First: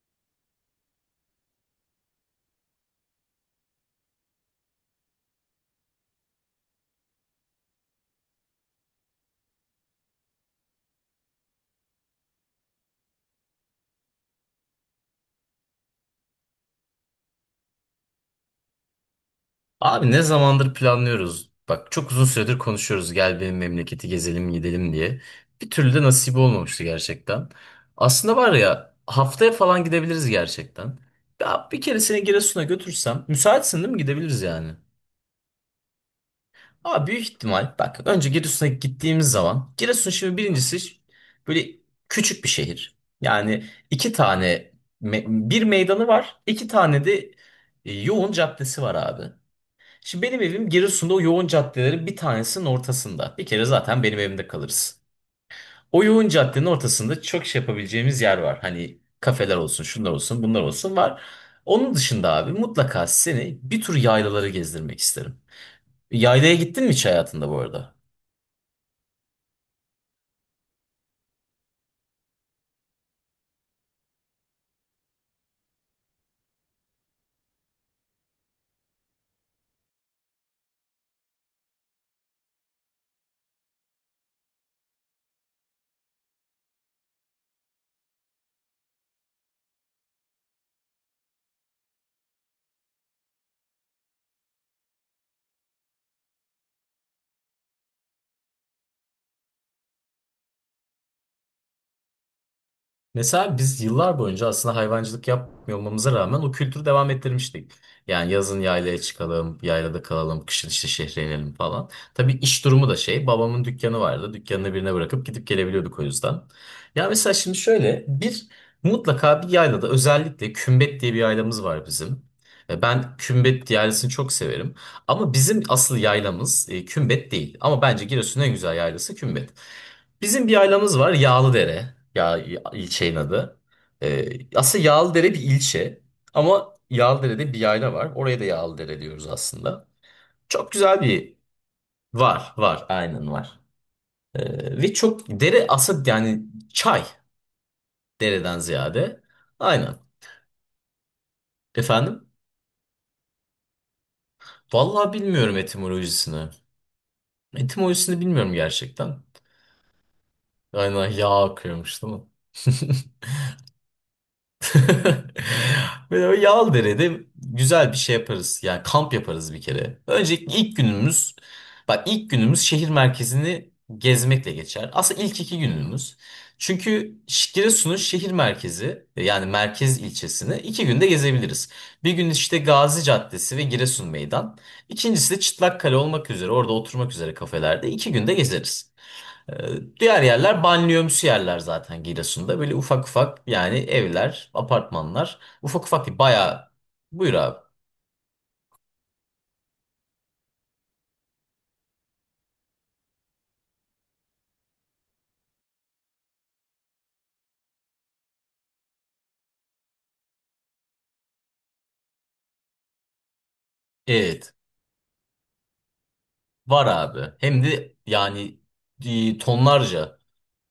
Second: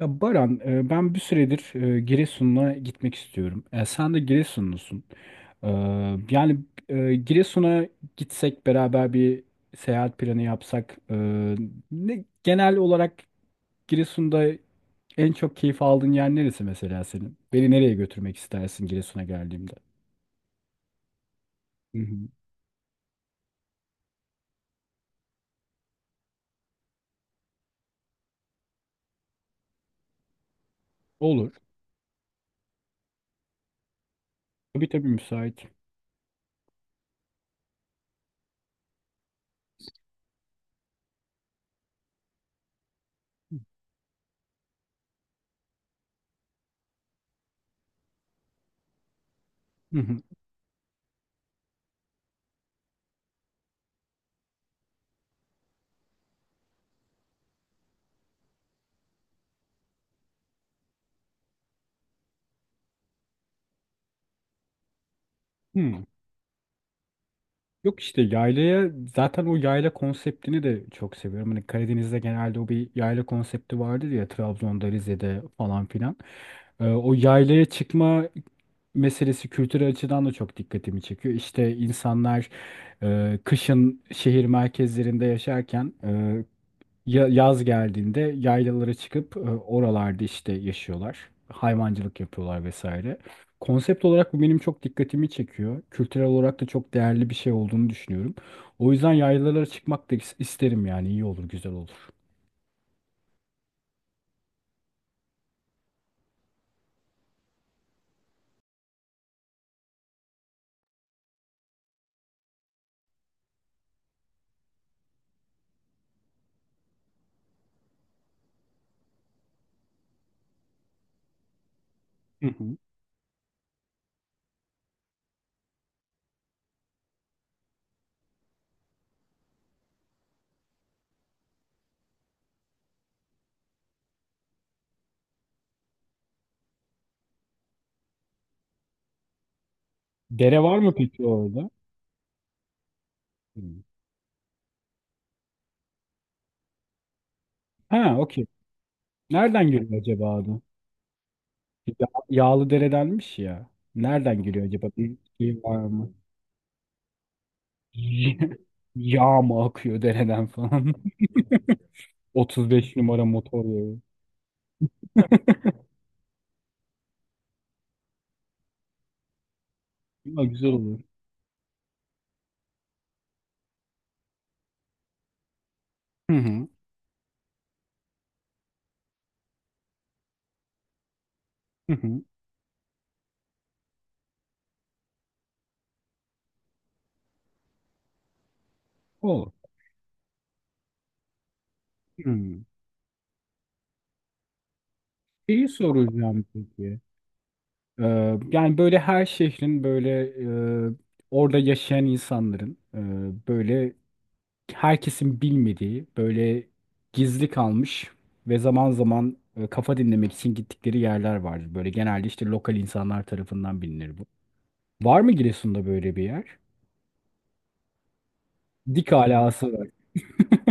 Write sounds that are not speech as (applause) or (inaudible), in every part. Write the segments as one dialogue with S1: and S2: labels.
S1: Ya Baran, ben bir süredir Giresun'a gitmek istiyorum. E, Sen de Giresunlusun. E, Yani Giresun'a gitsek beraber bir seyahat planı yapsak. Genel olarak Giresun'da en çok keyif aldığın yer neresi mesela senin? Beni nereye götürmek istersin Giresun'a geldiğimde?
S2: Abi ne zamandır planlıyoruz. Bak
S1: Hı
S2: çok uzun
S1: hı.
S2: süredir konuşuyoruz, gel benim memleketi gezelim gidelim diye. Bir türlü de nasip olmamıştı gerçekten. Aslında var ya, haftaya falan gidebiliriz gerçekten.
S1: Olur.
S2: Ya bir kere seni Giresun'a götürsem, müsaitsin değil mi, gidebiliriz yani.
S1: Tabii tabii müsait.
S2: Ama büyük ihtimal bak, önce Giresun'a gittiğimiz zaman Giresun şimdi birincisi böyle küçük bir şehir. Yani iki tane bir meydanı var, iki tane de yoğun caddesi var abi.
S1: Hı hı.
S2: Şimdi benim evim Giresun'da o yoğun caddelerin bir tanesinin ortasında. Bir kere zaten benim evimde kalırız. O yoğun caddenin ortasında çok şey yapabileceğimiz yer var. Hani kafeler olsun, şunlar olsun, bunlar olsun, var. Onun dışında abi mutlaka seni bir tur yaylaları gezdirmek isterim.
S1: Hı.
S2: Yaylaya gittin mi hiç hayatında bu arada?
S1: Yok işte yaylaya zaten o yayla konseptini de çok seviyorum. Hani Karadeniz'de genelde o bir yayla konsepti vardır ya Trabzon'da, Rize'de falan filan. O yaylaya çıkma meselesi kültürel açıdan da çok dikkatimi çekiyor. İşte insanlar kışın şehir merkezlerinde yaşarken, yaz geldiğinde yaylalara çıkıp oralarda işte yaşıyorlar. Hayvancılık yapıyorlar vesaire. Konsept olarak bu benim çok dikkatimi çekiyor. Kültürel olarak da çok değerli bir şey olduğunu düşünüyorum. O yüzden yaylalara çıkmak da isterim, yani iyi olur, güzel olur.
S2: Mesela biz yıllar boyunca aslında hayvancılık yapmıyor olmamıza rağmen o kültürü devam ettirmiştik. Yani yazın yaylaya çıkalım, yaylada kalalım, kışın işte şehre inelim falan. Tabii iş durumu da şey, babamın dükkanı vardı. Dükkanını birine bırakıp gidip gelebiliyorduk o yüzden. Ya mesela şimdi şöyle bir mutlaka bir yaylada, özellikle Kümbet diye bir yaylamız var bizim.
S1: Hı hı.
S2: Ben Kümbet yaylasını çok severim. Ama bizim asıl yaylamız Kümbet değil. Ama bence Giresun'un en güzel yaylası Kümbet. Bizim bir ailemız var, Yağlıdere. Ya ilçenin adı. Ee, aslında Yağlıdere bir ilçe, ama Yağlıdere'de bir yayla var. Oraya da Yağlıdere diyoruz aslında.
S1: Dere
S2: Çok
S1: var mı
S2: güzel
S1: peki
S2: bir
S1: orada?
S2: var, aynen var.
S1: Hı.
S2: Ve çok dere aslında, yani çay
S1: Ha, okey.
S2: dereden ziyade.
S1: Nereden
S2: Aynen.
S1: geliyor acaba adı?
S2: Efendim?
S1: Yağlı deredenmiş ya. Nereden geliyor acaba?
S2: Vallahi
S1: Bir
S2: bilmiyorum
S1: şey var mı?
S2: etimolojisini. Etimolojisini bilmiyorum
S1: (laughs)
S2: gerçekten.
S1: Yağ mı akıyor dereden falan?
S2: Aynen yağ akıyormuş değil mi? (laughs)
S1: 35 numara motor yağı.
S2: (laughs) Böyle o Yağlıdere'de güzel bir şey yaparız. Yani kamp yaparız bir kere.
S1: Ama
S2: Öncelikle
S1: güzel
S2: ilk
S1: olur.
S2: günümüz, bak ilk günümüz şehir merkezini gezmekle geçer. Aslında ilk iki günümüz.
S1: Hı hı.
S2: Çünkü Giresun'un şehir merkezi, yani merkez ilçesini iki günde gezebiliriz.
S1: Hı
S2: Bir
S1: hı.
S2: gün işte Gazi Caddesi ve Giresun Meydan. İkincisi de Çıtlakkale olmak üzere, orada oturmak üzere kafelerde iki günde gezeriz.
S1: Olur.
S2: Diğer yerler banliyömsü yerler zaten Giresun'da.
S1: Hı.
S2: Böyle ufak ufak yani, evler, apartmanlar.
S1: Şeyi
S2: Ufak ufak değil,
S1: soracağım
S2: bayağı.
S1: peki.
S2: Buyur abi.
S1: Ee, Yani böyle her şehrin böyle e, orada yaşayan insanların, böyle herkesin bilmediği, böyle gizli kalmış ve zaman zaman kafa dinlemek için gittikleri yerler vardır. Böyle genelde işte lokal insanlar tarafından bilinir bu.
S2: Evet.
S1: Var mı Giresun'da böyle bir yer?
S2: Var abi. Hem de yani
S1: Dik alası var.
S2: tonlarca.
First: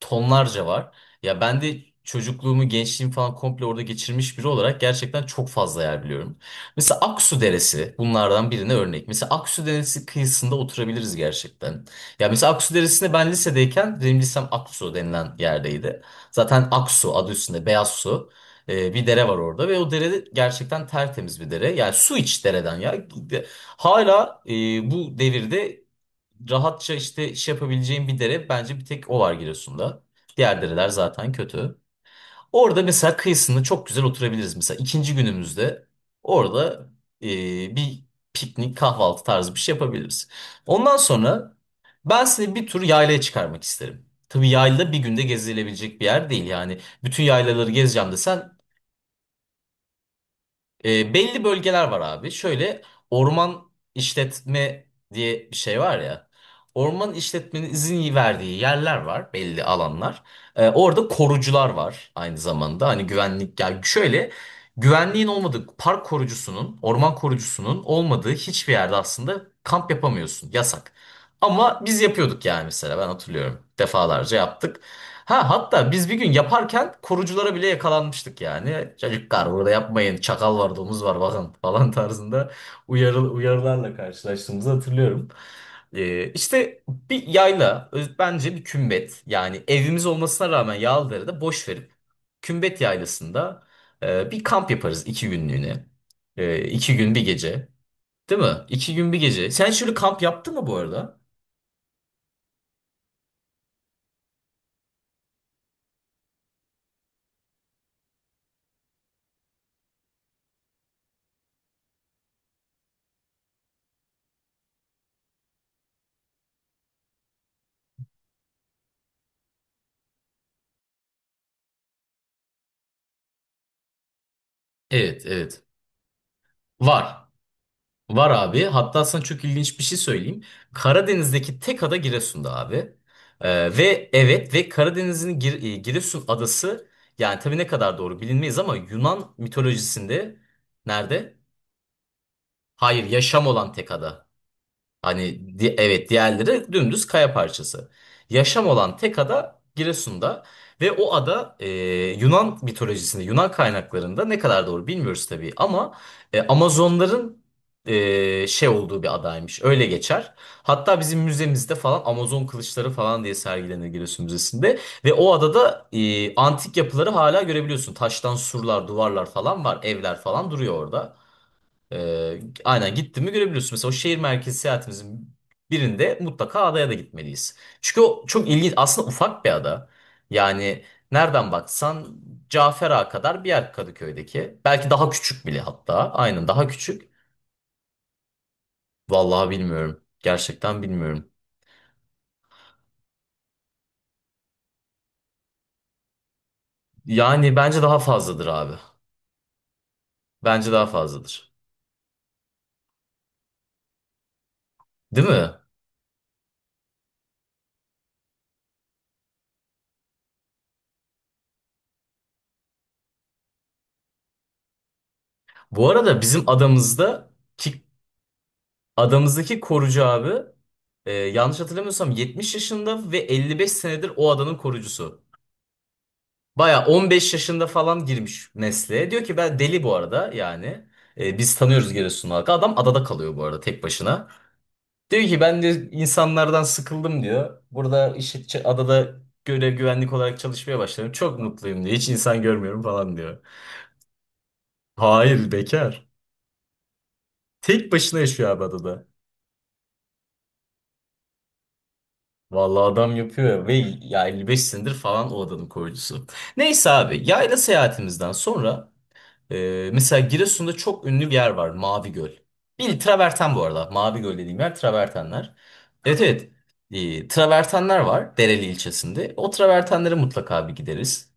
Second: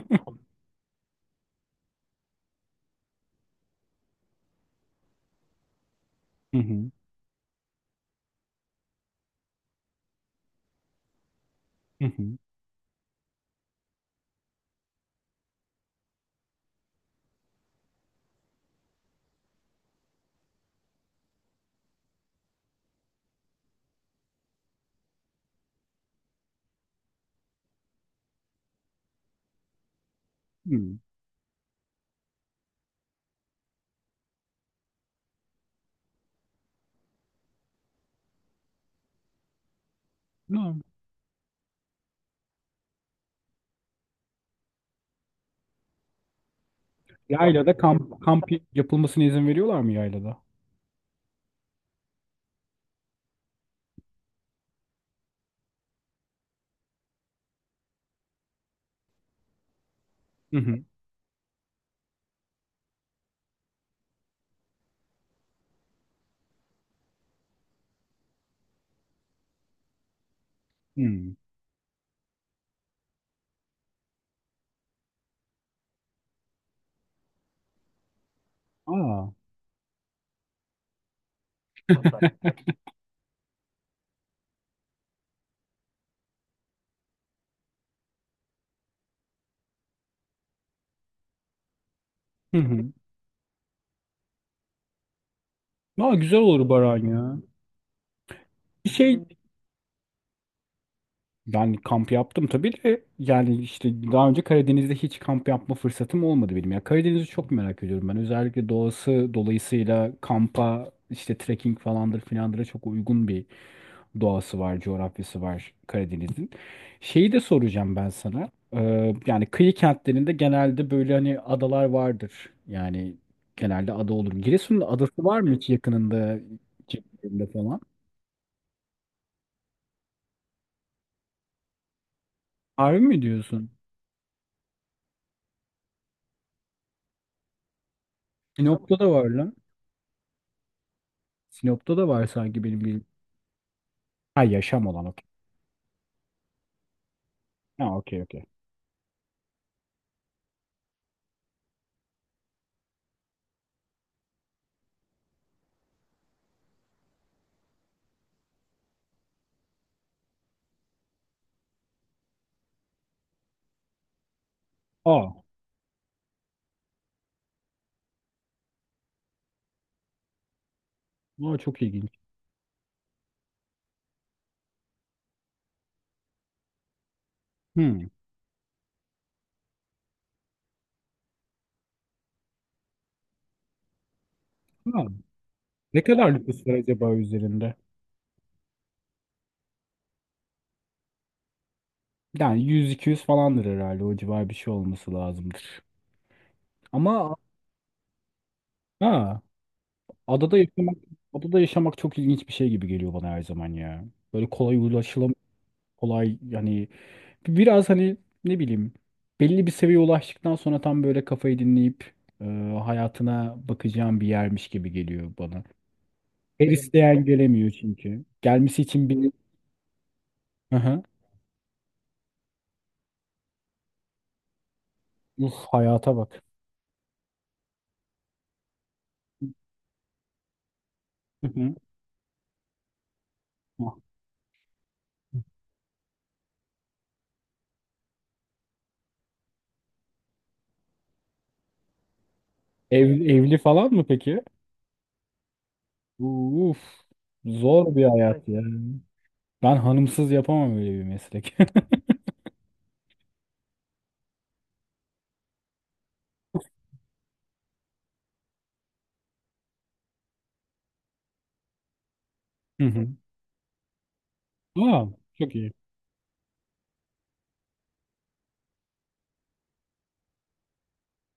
S2: Tonlarca var. Ya ben de çocukluğumu, gençliğimi falan komple orada geçirmiş biri olarak gerçekten çok fazla yer biliyorum.
S1: Hı hı.
S2: Mesela Aksu Deresi bunlardan birine örnek. Mesela Aksu Deresi kıyısında oturabiliriz gerçekten.
S1: Hı
S2: Ya
S1: hı.
S2: mesela Aksu Deresi'nde, ben lisedeyken benim lisem Aksu denilen yerdeydi. Zaten Aksu adı üstünde, beyaz su. Bir dere var orada ve o dere gerçekten tertemiz bir dere. Yani su iç dereden ya. Hala bu devirde rahatça işte iş yapabileceğin bir dere, bence bir tek o var Giresun'da. Diğer dereler zaten kötü. Orada mesela kıyısında çok güzel oturabiliriz. Mesela ikinci günümüzde orada e, bir piknik kahvaltı tarzı bir şey yapabiliriz.
S1: Hı.
S2: Ondan sonra ben size bir tur yaylaya çıkarmak isterim. Tabii yayla bir günde gezilebilecek bir yer değil. Yani bütün yaylaları
S1: Yaylada
S2: gezeceğim
S1: kamp, kamp
S2: desen
S1: yapılmasına izin veriyorlar mı yaylada?
S2: belli bölgeler var abi. Şöyle orman işletme diye bir şey var ya. Orman işletmenin izin verdiği yerler var, belli alanlar.
S1: Hı hı.
S2: Orada korucular var aynı zamanda. Hani güvenlik, yani şöyle güvenliğin olmadığı, park korucusunun, orman korucusunun olmadığı hiçbir yerde aslında kamp yapamıyorsun. Yasak.
S1: Hmm.
S2: Ama biz yapıyorduk yani, mesela ben hatırlıyorum. Defalarca yaptık. Ha hatta biz bir gün yaparken koruculara bile yakalanmıştık yani.
S1: Aa.
S2: Çocuklar burada yapmayın, çakal var, domuz var, bakın falan (laughs) tarzında uyarılarla karşılaştığımızı hatırlıyorum. İşte bir yayla bence bir kümbet, yani evimiz olmasına rağmen Yağlıdere'de boş verip
S1: Hı
S2: kümbet
S1: hı.
S2: yaylasında bir kamp yaparız iki günlüğüne.
S1: Aa, güzel olur Baran
S2: İki gün bir
S1: ya.
S2: gece değil mi?
S1: Bir
S2: İki gün bir
S1: şey,
S2: gece. Sen şöyle kamp yaptın mı bu arada?
S1: yani kamp yaptım tabii de, yani işte daha önce Karadeniz'de hiç kamp yapma fırsatım olmadı benim. Ya Karadeniz'i çok merak ediyorum ben. Özellikle doğası dolayısıyla kampa, işte trekking falandır filandıra çok uygun bir doğası var, coğrafyası var Karadeniz'in. Şeyi de soracağım ben sana. Yani kıyı kentlerinde genelde böyle hani adalar vardır. Yani genelde ada olur. Giresun'un adası
S2: Evet,
S1: var mı
S2: evet.
S1: hiç yakınında,
S2: Var.
S1: çevresinde falan?
S2: Var abi. Hatta sana çok ilginç bir şey söyleyeyim. Karadeniz'deki tek ada Giresun'da abi.
S1: Harbi mi diyorsun?
S2: Ve evet, ve Karadeniz'in Giresun adası, yani tabii ne kadar doğru bilinmeyiz ama
S1: Sinop'ta da var
S2: Yunan
S1: lan.
S2: mitolojisinde nerede?
S1: Sinop'ta da var sanki benim
S2: Hayır,
S1: bildiğim.
S2: yaşam olan tek ada.
S1: Ha, yaşam olan,
S2: Hani
S1: okey.
S2: evet, diğerleri dümdüz kaya
S1: Ha,
S2: parçası.
S1: okey okey.
S2: Yaşam olan tek ada Giresun'da ve o ada Yunan mitolojisinde, Yunan kaynaklarında ne kadar doğru bilmiyoruz tabii, ama Amazonların şey olduğu bir adaymış. Öyle geçer. Hatta bizim müzemizde falan Amazon kılıçları falan diye sergilenir Giresun Müzesi'nde, ve
S1: Aa,
S2: o adada antik yapıları hala görebiliyorsun. Taştan surlar, duvarlar falan var, evler falan duruyor orada.
S1: aa çok ilginç.
S2: Aynen, gittin mi görebiliyorsun. Mesela o şehir merkezi seyahatimizin birinde mutlaka adaya da gitmeliyiz. Çünkü
S1: Hmm.
S2: o çok ilginç. Aslında ufak bir ada. Yani nereden baksan Cafer Ağa kadar bir yer, Kadıköy'deki. Belki
S1: Ha,
S2: daha küçük bile
S1: ne
S2: hatta.
S1: kadar
S2: Aynen,
S1: nüfus
S2: daha
S1: var
S2: küçük.
S1: acaba üzerinde?
S2: Vallahi bilmiyorum. Gerçekten bilmiyorum.
S1: Yani 100-200 falandır herhalde. O civar bir şey olması lazımdır. Ama
S2: Yani bence daha fazladır abi.
S1: ha, adada
S2: Bence daha
S1: yaşamak,
S2: fazladır.
S1: adada yaşamak çok ilginç bir şey gibi geliyor bana her zaman ya. Böyle kolay
S2: Değil
S1: ulaşılam,
S2: mi?
S1: kolay yani biraz hani ne bileyim, belli bir seviyeye ulaştıktan sonra tam böyle kafayı dinleyip e, hayatına bakacağım bir yermiş gibi geliyor bana.
S2: Bu arada bizim
S1: Her isteyen
S2: adamızda
S1: gelemiyor çünkü. Gelmesi için bir.
S2: adamızdaki korucu abi
S1: Hı hı.
S2: yanlış hatırlamıyorsam 70 yaşında ve 55 senedir o adanın korucusu.
S1: Uf, hayata bak.
S2: Baya 15 yaşında falan girmiş mesleğe. Diyor ki ben deli bu arada, yani.
S1: Hı
S2: Biz
S1: hı.
S2: tanıyoruz, Giresun halkı. Adam adada kalıyor bu arada, tek başına. Diyor ki ben de insanlardan sıkıldım diyor. Burada işte adada görev, güvenlik olarak çalışmaya başladım. Çok mutluyum diyor. Hiç insan görmüyorum
S1: Ev,
S2: falan diyor.
S1: evli falan mı peki?
S2: Hayır, bekar.
S1: Uf,
S2: Tek
S1: zor bir
S2: başına
S1: hayat
S2: yaşıyor
S1: ya.
S2: abi adada.
S1: Ben hanımsız yapamam öyle bir meslek.
S2: Vallahi adam yapıyor ya. Ve ya 55 senedir falan o adanın koyucusu. Neyse abi, yayla seyahatimizden sonra mesela Giresun'da çok ünlü bir yer var, Mavi Göl.
S1: (laughs) Hı
S2: Bil
S1: hı.
S2: traverten bu arada, Mavi Göl dediğim yer
S1: Aa,
S2: travertenler.
S1: çok iyi.
S2: Evet, evet. Travertenler var Dereli ilçesinde, o travertenlere mutlaka bir gideriz.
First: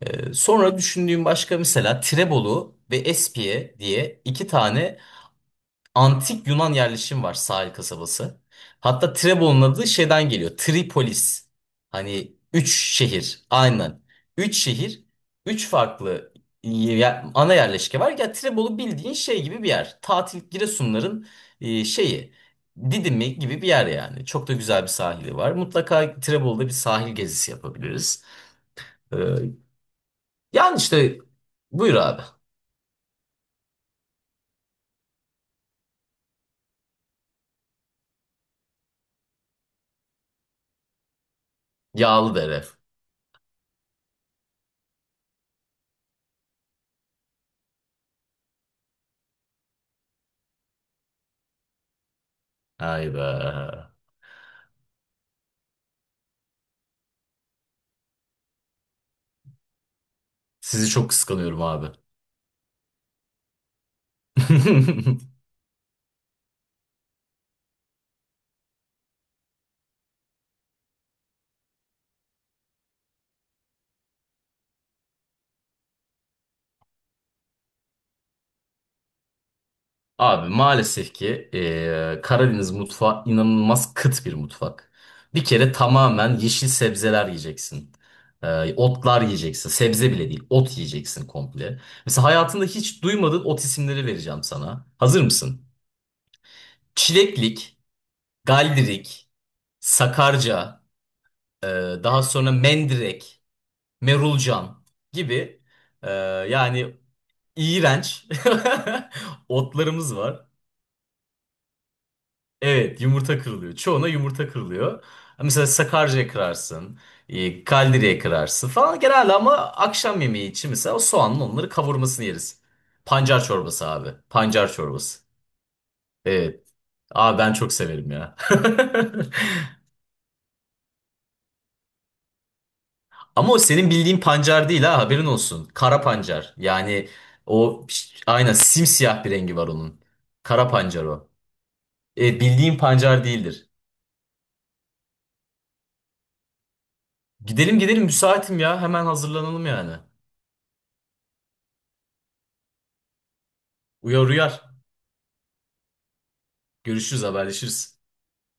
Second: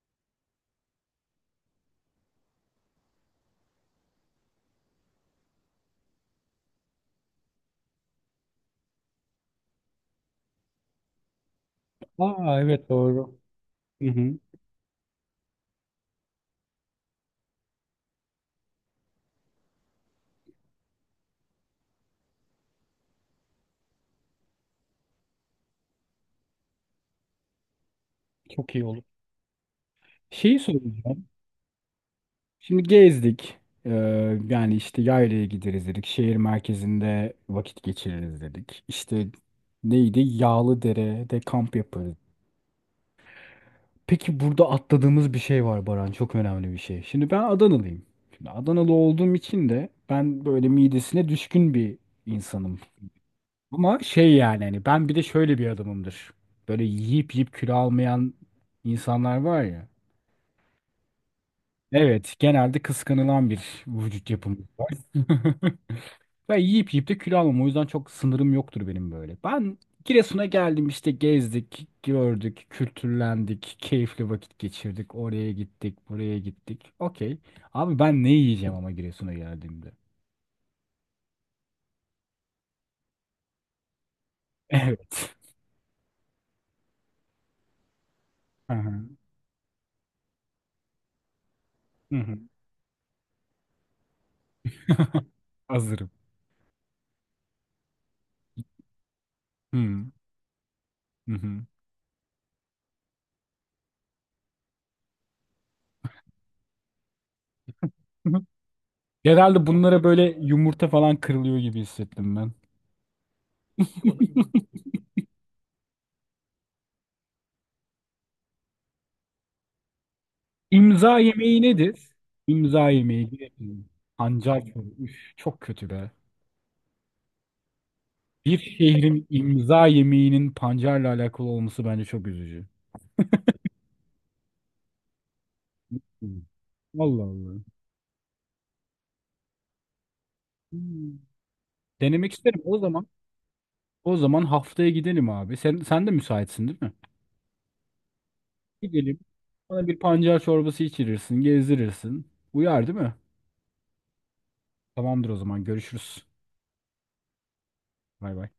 S2: Sonra düşündüğüm başka, mesela Tirebolu ve Espiye diye iki tane antik Yunan yerleşim var, sahil kasabası. Hatta Trebon'un adı şeyden geliyor. Tripolis. Hani
S1: Aa
S2: üç
S1: evet doğru.
S2: şehir. Aynen.
S1: Hı hı,
S2: Üç şehir. Üç farklı ana yerleşke var. Ya Trebolu bildiğin şey gibi bir yer. Tatil Giresunların şeyi. Didimi gibi bir yer yani. Çok da güzel bir sahili var. Mutlaka Trebolu'da bir sahil gezisi yapabiliriz.
S1: çok iyi olur.
S2: Ee,
S1: Şeyi
S2: yani işte
S1: soracağım.
S2: buyur abi.
S1: Şimdi gezdik. Ee, Yani işte yaylaya gideriz dedik. Şehir merkezinde vakit geçiririz dedik. İşte neydi? Yağlıdere'de kamp yaparız.
S2: Yağlıdere.
S1: Peki burada atladığımız bir şey var Baran. Çok önemli bir şey. Şimdi ben Adanalıyım. Şimdi Adanalı olduğum için de ben böyle midesine düşkün bir insanım.
S2: Ay be.
S1: Ama şey, yani hani ben bir de şöyle bir adamımdır. Böyle yiyip yiyip kilo almayan insanlar var ya.
S2: Sizi çok kıskanıyorum abi.
S1: Evet, genelde kıskanılan bir vücut yapım. (laughs)
S2: (laughs)
S1: Ben yiyip yiyip de kilo almam. O yüzden çok sınırım yoktur benim böyle. Ben Giresun'a geldim, işte gezdik, gördük, kültürlendik, keyifli vakit geçirdik. Oraya gittik, buraya gittik. Okey. Abi ben ne yiyeceğim ama Giresun'a geldiğimde? (laughs)
S2: Abi maalesef ki Karadeniz mutfağı inanılmaz kıt bir mutfak.
S1: Evet.
S2: Bir kere tamamen yeşil sebzeler yiyeceksin.
S1: Hı hı.
S2: Otlar yiyeceksin. Sebze bile değil, ot yiyeceksin komple.
S1: Hı
S2: Mesela
S1: hı.
S2: hayatında hiç duymadığın ot isimleri vereceğim sana. Hazır
S1: (laughs)
S2: mısın?
S1: Hazırım.
S2: Çileklik, galdirik,
S1: Hı hı.
S2: sakarca,
S1: Hı hı.
S2: daha sonra mendirek, merulcan gibi eee, yani iğrenç
S1: (laughs)
S2: (laughs)
S1: Genelde bunlara
S2: otlarımız
S1: böyle
S2: var.
S1: yumurta falan kırılıyor gibi hissettim ben.
S2: Evet, yumurta kırılıyor. Çoğuna
S1: (laughs)
S2: yumurta kırılıyor. Mesela Sakarca'ya kırarsın, kaldiriye kırarsın falan genelde, ama akşam yemeği için mesela o
S1: İmza
S2: soğanın
S1: yemeği
S2: onları
S1: nedir?
S2: kavurmasını yeriz.
S1: İmza yemeği
S2: Pancar çorbası
S1: girelim.
S2: abi.
S1: Pancar
S2: Pancar
S1: çorba.
S2: çorbası.
S1: Üf, çok kötü be.
S2: Evet. Abi ben çok severim ya.
S1: Bir
S2: (laughs)
S1: şehrin imza yemeğinin pancarla alakalı olması bence çok üzücü.
S2: Ama o senin bildiğin pancar değil, ha, haberin olsun. Kara
S1: Hmm.
S2: pancar. Yani
S1: Allah Allah.
S2: o aynen simsiyah bir rengi var onun. Kara pancar
S1: Hmm.
S2: o.
S1: Denemek
S2: Evet,
S1: isterim.
S2: bildiğin
S1: O zaman,
S2: pancar değildir.
S1: o zaman haftaya gidelim abi. Sen de müsaitsin değil mi?
S2: Gidelim gidelim, müsaitim ya. Hemen
S1: Gidelim.
S2: hazırlanalım
S1: Bana
S2: yani.
S1: bir pancar çorbası içirirsin, gezdirirsin. Uyar değil mi?
S2: Uyar uyar.
S1: Tamamdır o zaman. Görüşürüz.
S2: Görüşürüz, haberleşiriz.
S1: Bay bay.